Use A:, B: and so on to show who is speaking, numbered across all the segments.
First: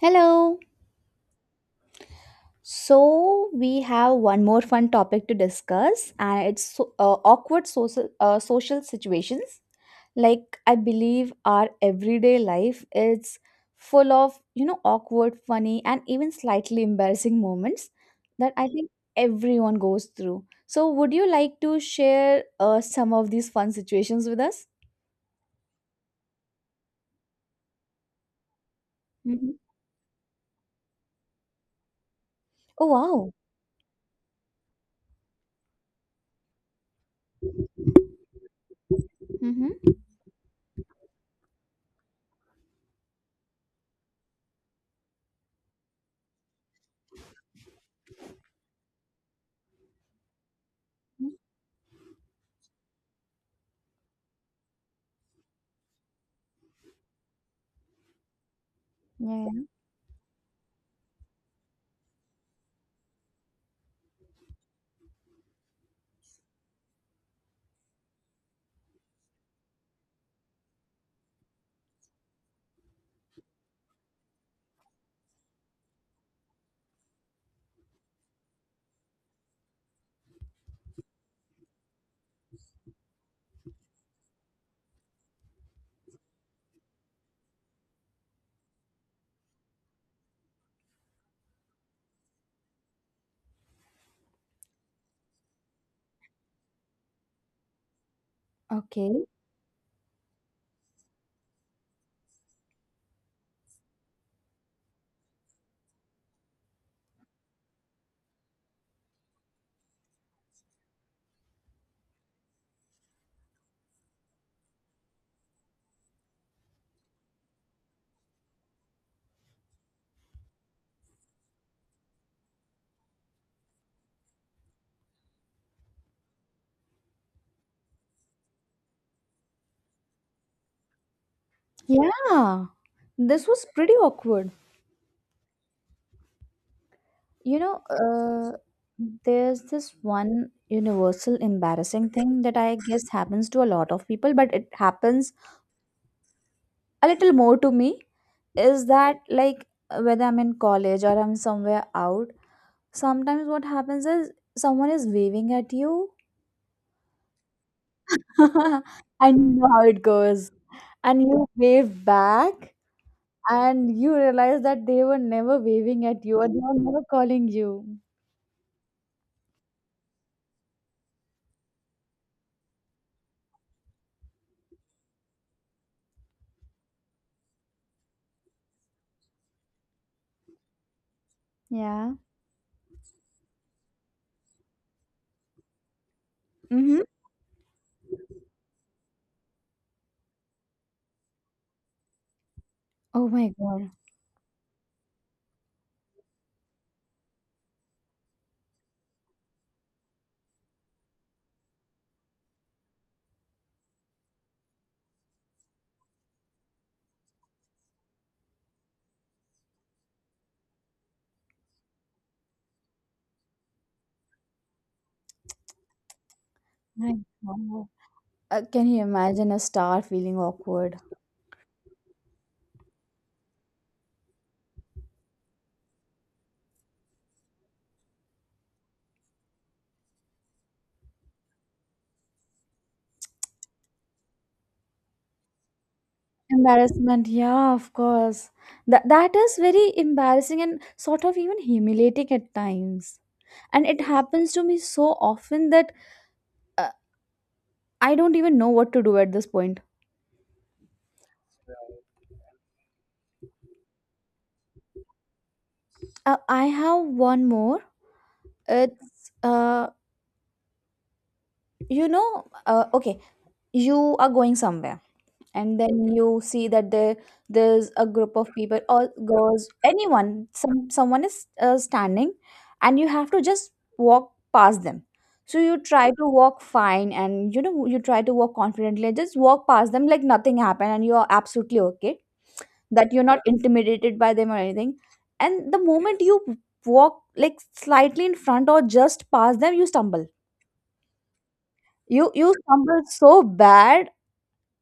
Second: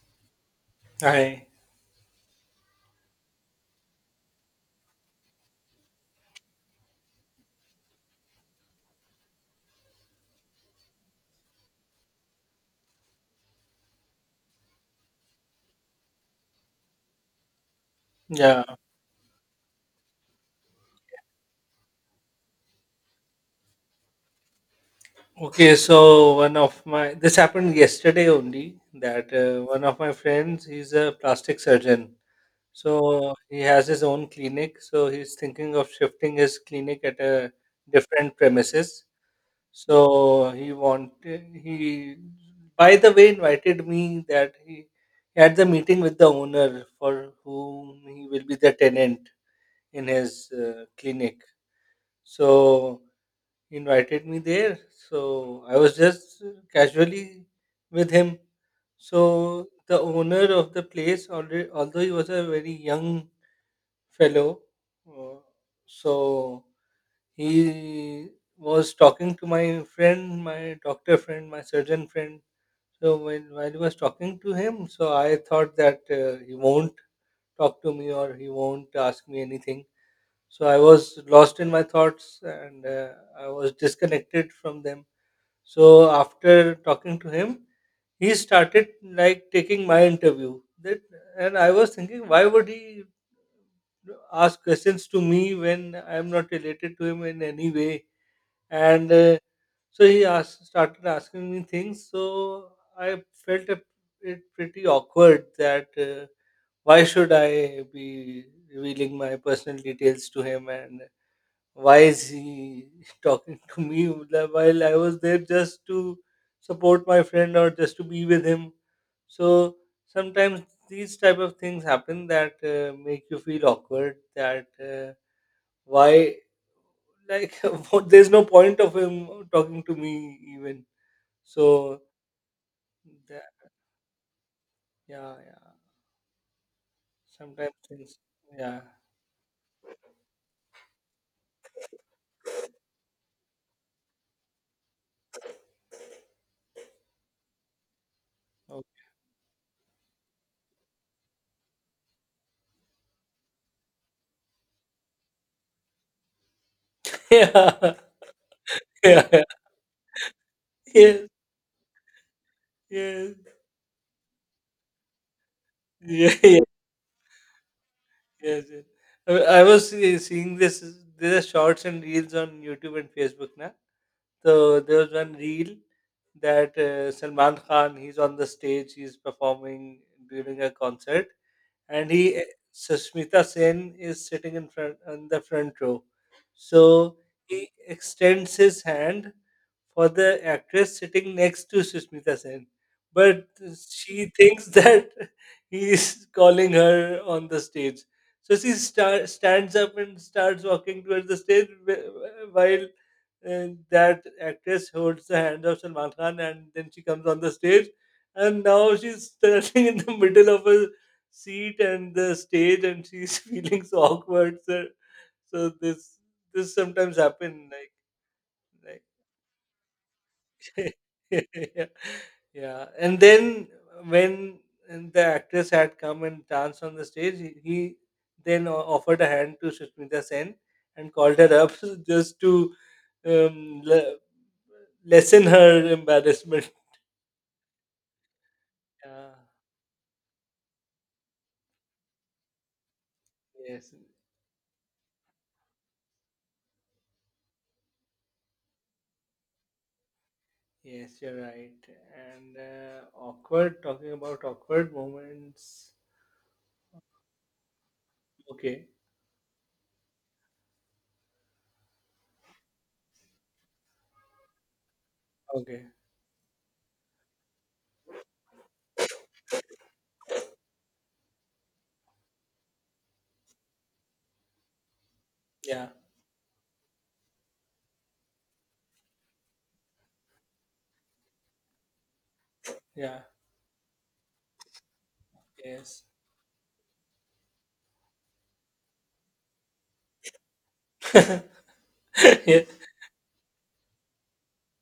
A: Hello.
B: Hi.
A: So we have one more fun topic to discuss, and it's awkward social situations. Like I believe our everyday life is full of awkward, funny, and even slightly embarrassing moments that
B: Yeah.
A: I think everyone goes through. So would you like to share some of these fun situations with us?
B: Okay. So one of my this happened yesterday only that
A: Hmm.
B: one of my friends he's a plastic surgeon.
A: Oh wow.
B: So he has his own clinic. So he's thinking of shifting his clinic at a different premises.
A: Mm-hmm.
B: So he by the way invited me that he had the meeting with the owner for whom he will be the tenant in his clinic. So invited me there. So I was just casually with him.
A: Yeah.
B: So the owner of the place, already, although he was a very young fellow, uh, so he was talking to my friend, my doctor friend, my surgeon friend. So when while he was talking to him, so I thought that he won't talk to me or he won't ask me anything. So I was lost in my thoughts and I was disconnected from them. So after talking to him, he started like taking my interview. That And I was thinking, why would he ask questions to me when I am not related to him in any way? And
A: Okay.
B: so started asking me things. So I felt it pretty awkward that why should I be revealing my personal details to him, and why is he talking to me, like, while I was there just to support my friend or just to be with him? So sometimes these type of things happen that make you feel awkward. That why, like, what, there's no point of him talking to me even. So
A: Yeah, this
B: that,
A: was pretty awkward.
B: yeah, yeah.
A: You
B: Sometimes
A: know,
B: things,
A: uh,
B: yeah.
A: there's this one universal embarrassing thing that I guess happens to a lot of people, but it happens a little more to me. Is
B: Okay.
A: that like whether I'm in college or I'm somewhere out, sometimes what happens is someone is waving at you,
B: Yeah,
A: and
B: yeah,
A: you know how it goes,
B: yeah.
A: and
B: Yes,
A: you wave back,
B: yes.
A: and you realize that they were never waving at
B: Yeah,
A: you or they
B: yeah,
A: were never calling you.
B: yes, yes. I I was seeing this. There are shorts and reels on YouTube and Facebook now. So there was one reel that Salman Khan, he's on the stage, he's performing during a concert, and
A: Yeah.
B: he Sushmita Sen is sitting in front on the front row. So
A: Mm-hmm.
B: he extends his hand for the actress sitting next to Sushmita Sen,
A: Oh
B: but
A: my God.
B: she thinks that he is calling her on the stage. So she stands up and starts walking towards the stage while that actress holds the hand of Salman Khan and then she comes on the stage, and now she's standing in the middle of a seat and the stage, and she's feeling so awkward. So this
A: My
B: sometimes happen,
A: God. Can you imagine a star feeling
B: like
A: awkward?
B: yeah, yeah. And then when and the actress had come and danced on the stage, he then offered a hand to Sushmita Sen and called her up just to um, le- lessen her embarrassment.
A: Embarrassment, yeah, of course. That
B: Yeah,
A: that is very embarrassing and sort of even humiliating at times. And
B: yes.
A: it happens to me so often that uh, I don't even know what to do at this point.
B: Yes, you're right. And awkward, talking about awkward moments.
A: I have one more.
B: Okay,
A: It's uh, you know, okay, you are going somewhere and
B: okay.
A: then you see that there's a group of people or girls, anyone, someone is standing and you have to just walk past them, so you
B: Yeah,
A: try to walk fine and, you know, you try to walk confidently and just walk past them like nothing happened and you are absolutely okay, that
B: yeah,
A: you're not intimidated by them or anything, and the
B: yes.
A: moment you walk like slightly in front or just past them, you stumble, you
B: Ye-
A: stumble so bad,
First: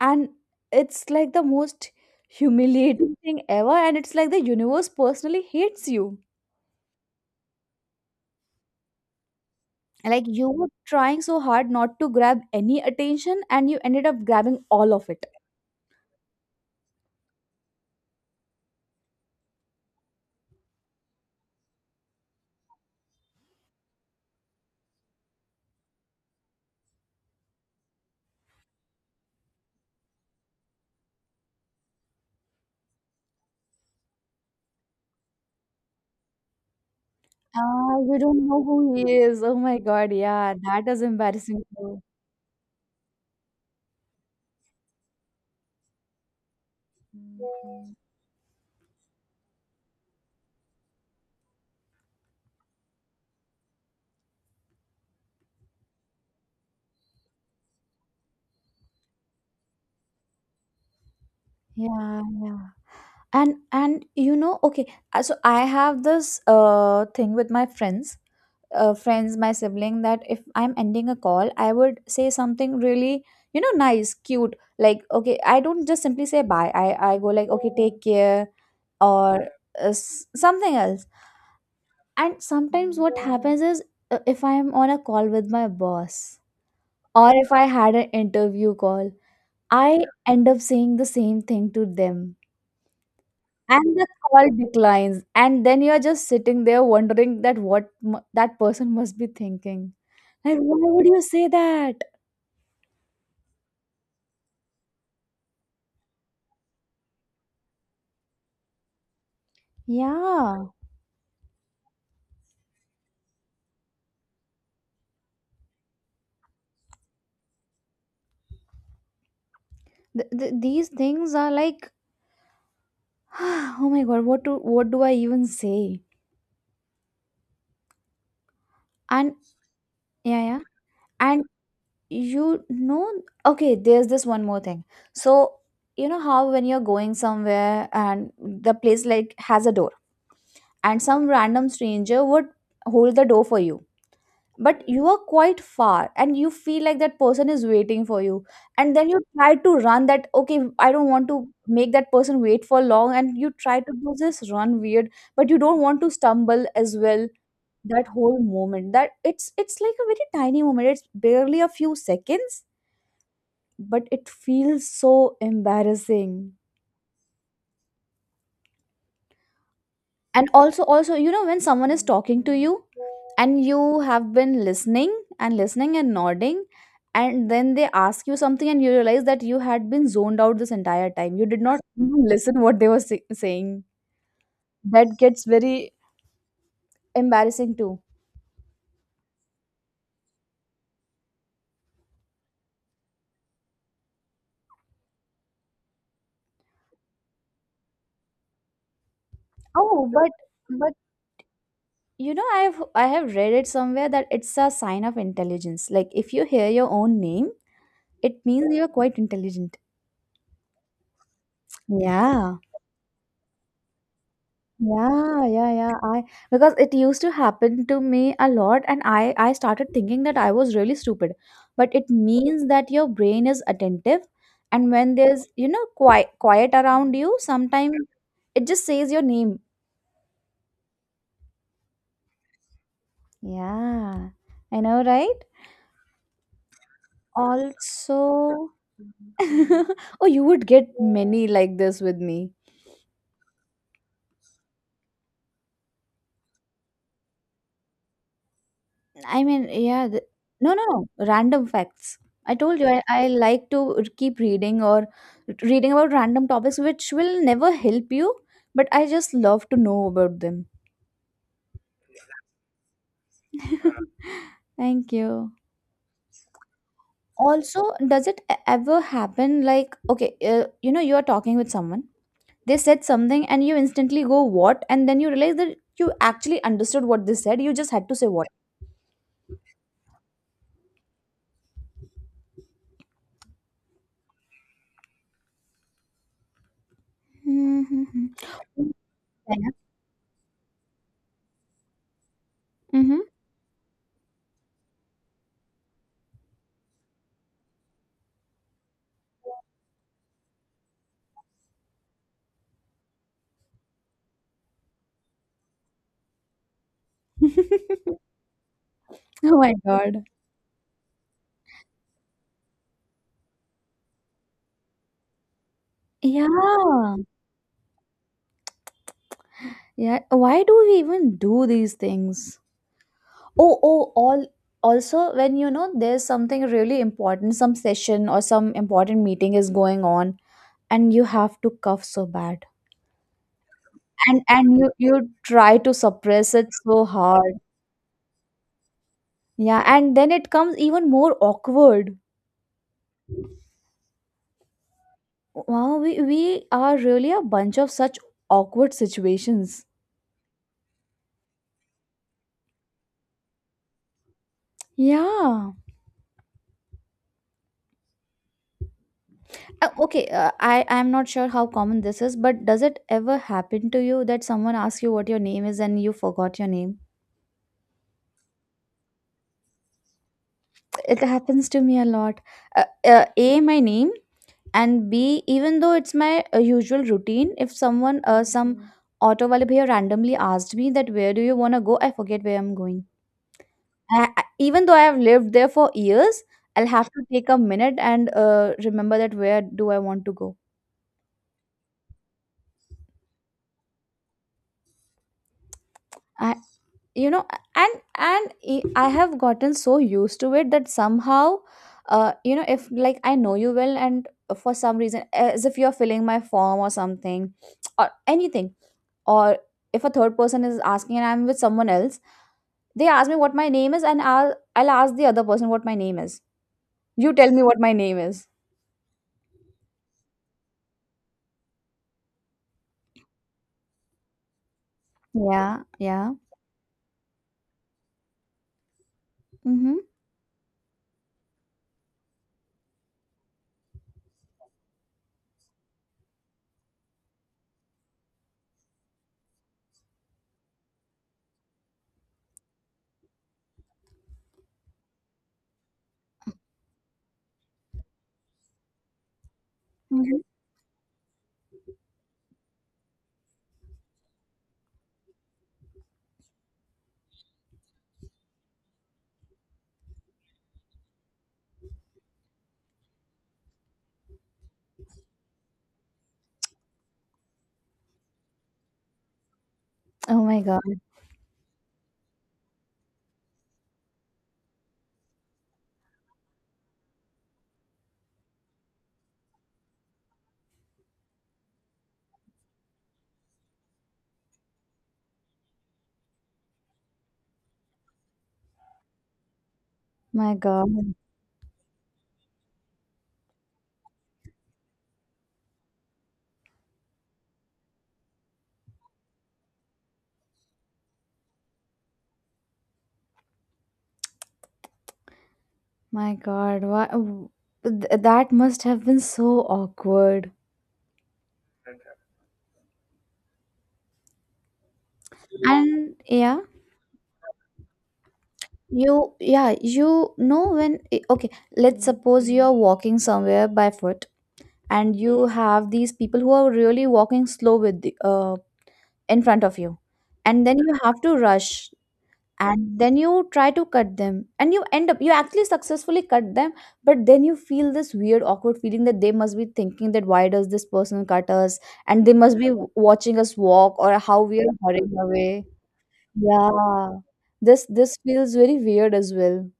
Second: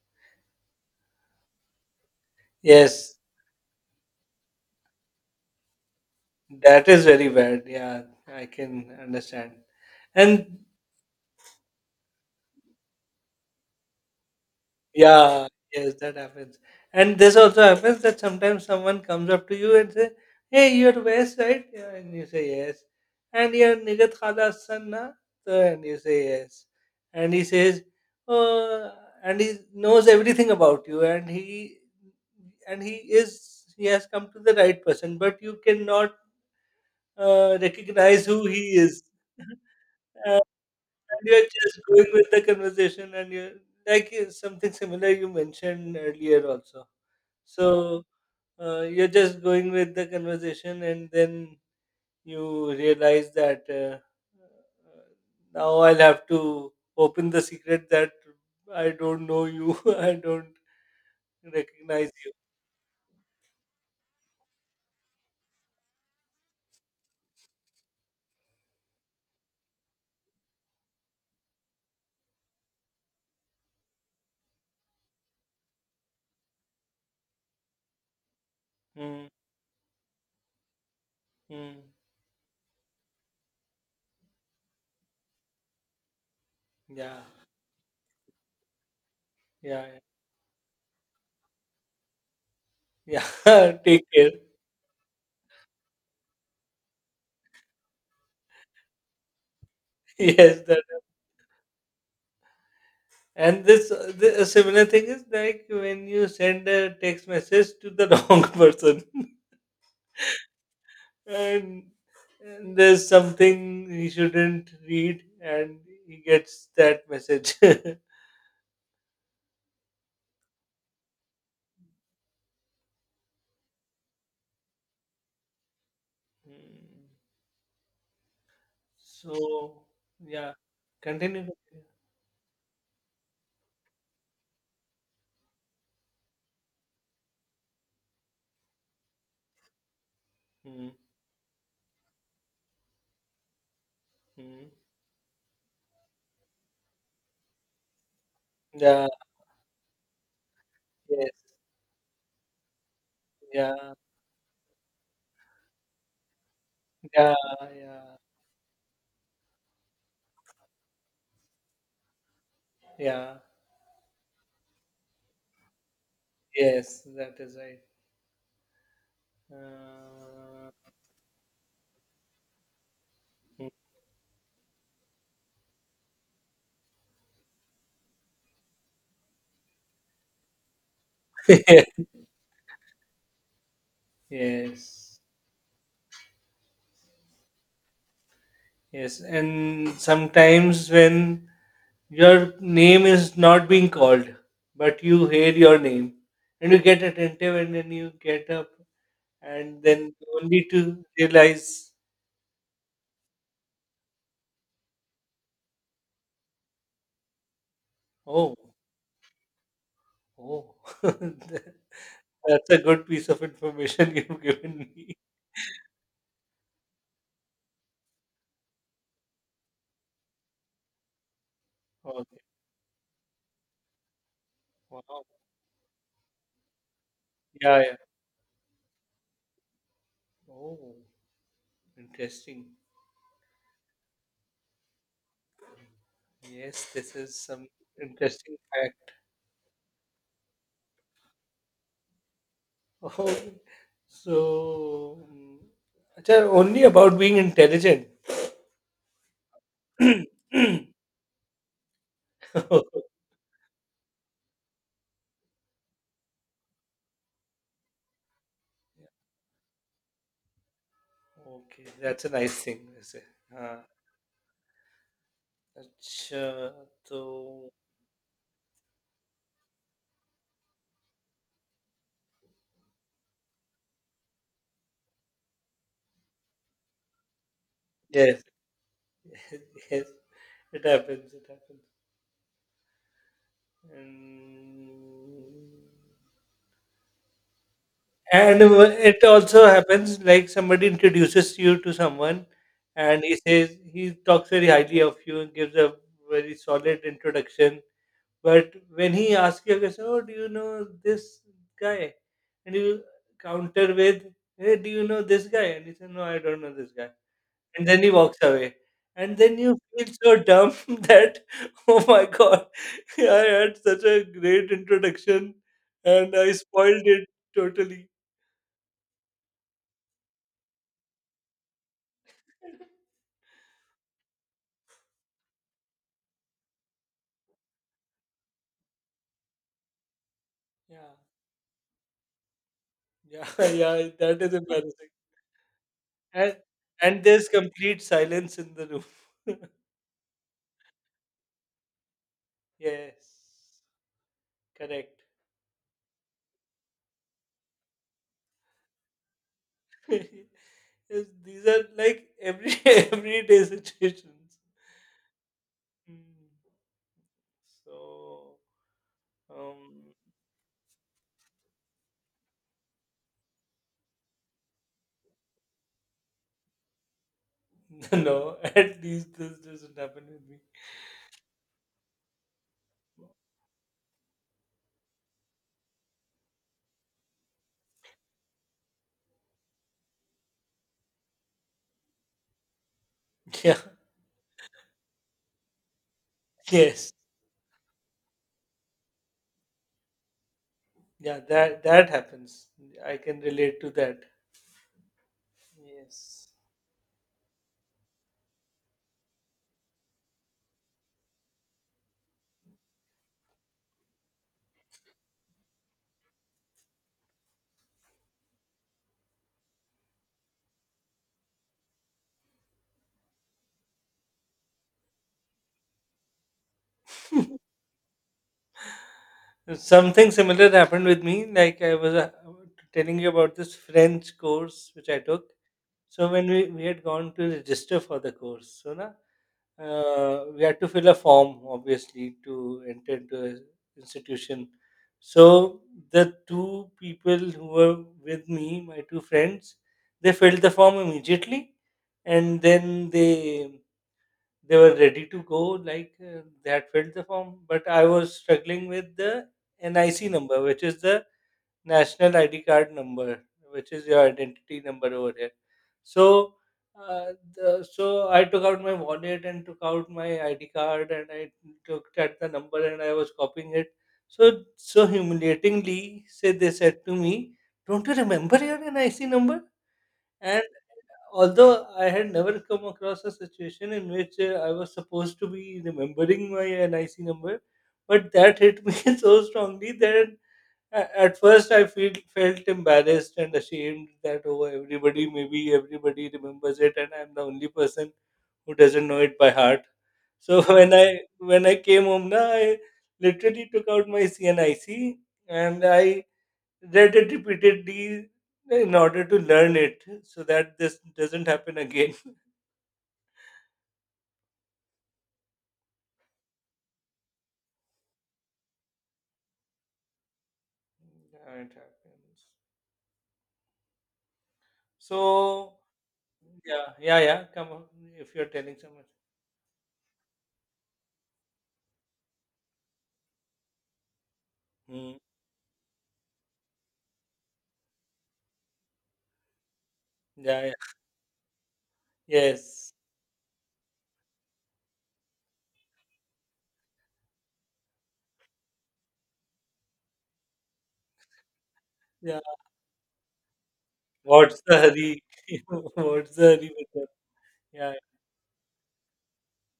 A: and it's like the most humiliating
B: yes,
A: thing ever, and it's like the universe personally hates you,
B: that is very bad. Yeah, I can understand.
A: like you
B: And
A: were trying so hard not to grab any attention and you ended up grabbing all of it.
B: Yeah, yes, that happens. And this also happens that sometimes someone comes up to you and say, "Hey, you're West, right?" Yeah, and you say yes. And you're Nigat Khala's son, na? So, and you say yes. And he says, "Oh," and he knows everything about you, and he is he has come to the right person, but you cannot
A: Ah, you
B: recognize
A: don't
B: who he
A: know who
B: is.
A: he is, oh my god,
B: And
A: yeah, that is
B: you're
A: embarrassing
B: just
A: too.
B: going with the conversation, and you're like, something similar you mentioned earlier also. So you're just going with the conversation, and then you realize that uh, now I'll have to open the secret that I don't know you, I don't recognize
A: Yeah,
B: you.
A: yeah, and you know, okay, so I have this thing with my friends, friends, my sibling, that if I'm ending a call, I would say something really, you know, nice, cute. Like, okay, I don't just simply say bye. I go like, okay, take care
B: Mm,
A: or something else.
B: mm,
A: And sometimes what happens is, if I'm on a call with my boss
B: yeah,
A: or if I had an interview call,
B: yeah,
A: I end up saying the same thing to them.
B: yeah.
A: And
B: Take
A: the
B: care.
A: call declines, and then you're just sitting there wondering that that person must be thinking. Like,
B: Yes.
A: why would you say that?
B: And this, a similar thing is like when you send a text message to the wrong person,
A: Yeah,
B: and, and there's something he shouldn't read, and he gets that message.
A: these things are like, oh my god, what do I even say?
B: Hmm.
A: And
B: So
A: yeah,
B: yeah,
A: yeah, and
B: continue.
A: you know, okay, there's this one more thing. So you know how when you're going somewhere and the place like has a door,
B: Hmm.
A: and some random stranger would hold the door for you,
B: Hmm.
A: but you are quite far and you feel like that person is waiting for you, and
B: Yeah.
A: then you try to run, that okay, I don't want
B: Yes.
A: to make that person wait for long, and you try
B: Yeah.
A: to do this run weird, but you don't want to stumble as well,
B: Yeah.
A: that
B: Yeah.
A: whole moment, that it's like a very tiny moment, it's barely a few seconds,
B: Yeah.
A: but it feels so embarrassing.
B: Yes. That is right.
A: And
B: Uh,
A: also, you know, when someone is talking to you and you have been listening and listening and nodding, and then they ask you something and you realize that you had been zoned out this entire time, you did not even listen what they were saying. That
B: yes.
A: gets very embarrassing too.
B: Yes, and sometimes when your name is not being called, but you hear your name and you get attentive and then you get up, and
A: Oh,
B: then you only
A: but
B: to realize.
A: you know, I have read it somewhere that it's a sign of intelligence, like if you hear your own name, it
B: Oh.
A: means you're quite intelligent.
B: Oh. That's
A: Yeah.
B: a good piece of information you've given me.
A: Yeah, yeah, yeah. I Because it used to happen to me a lot, and I started thinking that I was really stupid. But it
B: Okay.
A: means that your brain is attentive, and when
B: Wow.
A: there's, you know, quiet around you,
B: Yeah, yeah.
A: sometimes it just says your name.
B: Oh, interesting.
A: Yeah, I know, right?
B: Yes, this is some interesting
A: Also,
B: fact.
A: oh, you would get many like this with me.
B: Oh, so, mm, acha, only about being intelligent.
A: I mean, yeah. No, no, no. Random facts. I told you I like to keep reading or reading about random topics which will never help you, but I just love to know about them.
B: Okay, that's a nice thing, I say. Uh,
A: Thank you.
B: अच्छा, so
A: Also, does it ever happen like, okay, you know, you are talking with someone, they said something, and you instantly go, what? And then you realize that you actually understood what they said, you just had to say
B: yes,
A: what.
B: yes, it happens. It happens. and
A: Mm-hmm.
B: and it also happens like somebody introduces you to someone,
A: Mm-hmm.
B: and he says, he talks very highly of you and gives a very solid introduction. But when he asks you, I say, "Oh, do you know this guy?" And you counter with, "Hey, do you know this guy?" And he says, "No, I don't know this guy." And then he walks away. And then
A: Oh
B: you
A: my
B: feel
A: god.
B: so dumb that, oh my god, I had such a great introduction and I spoiled
A: Yeah.
B: it totally.
A: Yeah, why do we even do these things? Oh, oh, all also when you know there's something really important, some session or some important meeting is going on, and
B: Yeah,
A: you have to cough so bad.
B: yeah, yeah, that
A: And
B: is embarrassing.
A: you try to suppress
B: And,
A: it so
B: and there's
A: hard.
B: complete silence in the room.
A: Yeah, and then it comes even more awkward.
B: Yes, correct.
A: Wow, we are really a bunch of such awkward situations.
B: Yes, these are like every everyday situations.
A: Yeah.
B: Mm. So, um,
A: Okay, I'm not sure how common this is, but does it ever happen to you that someone asks you what your name is and you forgot your name?
B: no, at least this doesn't happen with me.
A: It happens to me a lot. A, my name, and B, even though it's my usual routine, if someone, some Mm. auto wale bhaiya randomly asked me that where do you want to go, I forget where I'm going.
B: Yeah.
A: Even though I have lived there for years, I'll have
B: Yes.
A: to take a minute and remember that where do I want to go.
B: Yeah, that happens. I can relate to that. Yes.
A: I. You know, and I have gotten so used to it that somehow, you know, if like I know you well and for some reason as if you're filling my form or something or anything, or if a third person is asking and I'm with someone else, they ask me what my name is, and I'll ask the other person what my name is. You tell me what my name is.
B: Something similar happened with me. Like, I was telling you about this French course which I took.
A: Yeah,
B: So
A: yeah.
B: when we had gone to register for the course, so na,
A: Mm-hmm,
B: we had to fill a form obviously to enter into an institution. So the two people who were with me, my two friends, they filled the form immediately, and then they were ready to go. Like, they had filled the form, but I was struggling with the NIC
A: mm-hmm.
B: number, which is the national ID card number, which is your identity number over here. So, so I took out my wallet and took out my ID card, and I looked at the number and I was copying it. So, so humiliatingly, say, they said to me, "Don't you remember your NIC number?"
A: Oh my
B: And
A: god.
B: although I had never come across a situation in which I was supposed to be remembering my NIC number, but that hit me so strongly that at first, I felt embarrassed and ashamed that, oh, everybody, maybe everybody remembers it, and I'm the only person who doesn't know it by heart.
A: My
B: So
A: god.
B: when I came home, na, I literally took out my CNIC and I read it repeatedly in order to learn it, so that this doesn't happen again.
A: My god, what, that must have been so awkward.
B: Yeah, it happens. So
A: And yeah,
B: yeah, yeah, yeah. Come on, if you're telling someone.
A: you yeah, you know, when okay, let's suppose you're walking somewhere by foot, and
B: Hmm.
A: you have these people who are really walking slow with the, in front of you,
B: Yeah,
A: and
B: yeah.
A: then you have to rush,
B: Yes.
A: and then you try to cut them, and you end up, you actually successfully cut them, but then you feel this weird awkward feeling that they must be thinking that why does this person cut us, and they
B: Yeah.
A: must be watching us walk or how we
B: What's
A: are
B: the
A: hurrying
B: hurry?
A: away.
B: What's the hurry with that?
A: Yeah. This
B: Yeah.
A: this feels very weird as well.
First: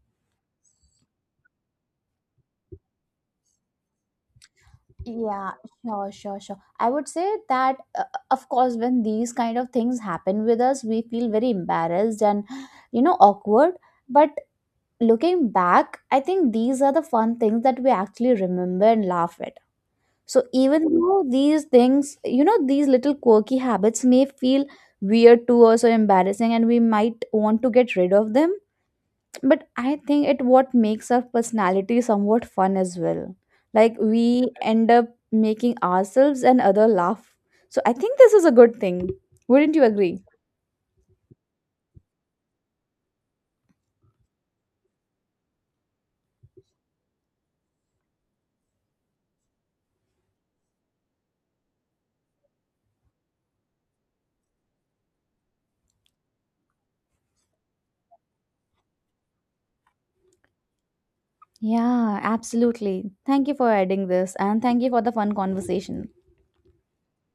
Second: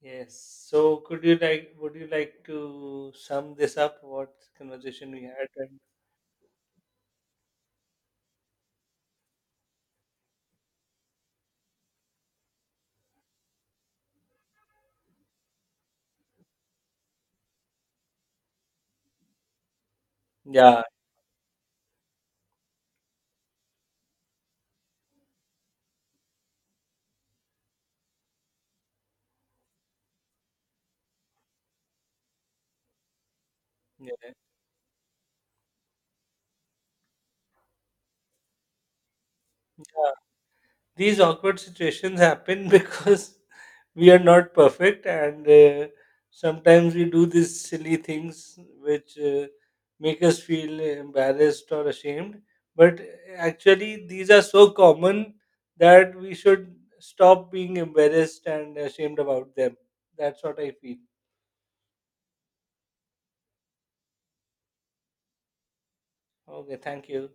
B: Yes. So, could you, like, would you like to sum this up? What conversation we had?
A: Yeah,
B: And
A: sure, sure, sure. I would say that, of course, when these kind of things happen with us, we feel very embarrassed and, you know, awkward. But looking back, I think these are the fun things that we actually remember and laugh at. So
B: yeah.
A: even though these things, you know, these little quirky habits may feel weird to us or embarrassing, and we might want to get rid of them, but I think it what makes our personality somewhat fun as well, like
B: Yeah.
A: we end up making ourselves and other laugh, so I think this is a good thing, wouldn't you
B: Yeah.
A: agree?
B: These awkward situations happen because we are not perfect and sometimes we do these silly things which make us feel embarrassed or ashamed, but actually these are so common that we should stop being embarrassed and ashamed about them. That's what I feel.
A: Yeah, absolutely. Thank you for adding this and thank you for the fun conversation.
B: Okay, thank you.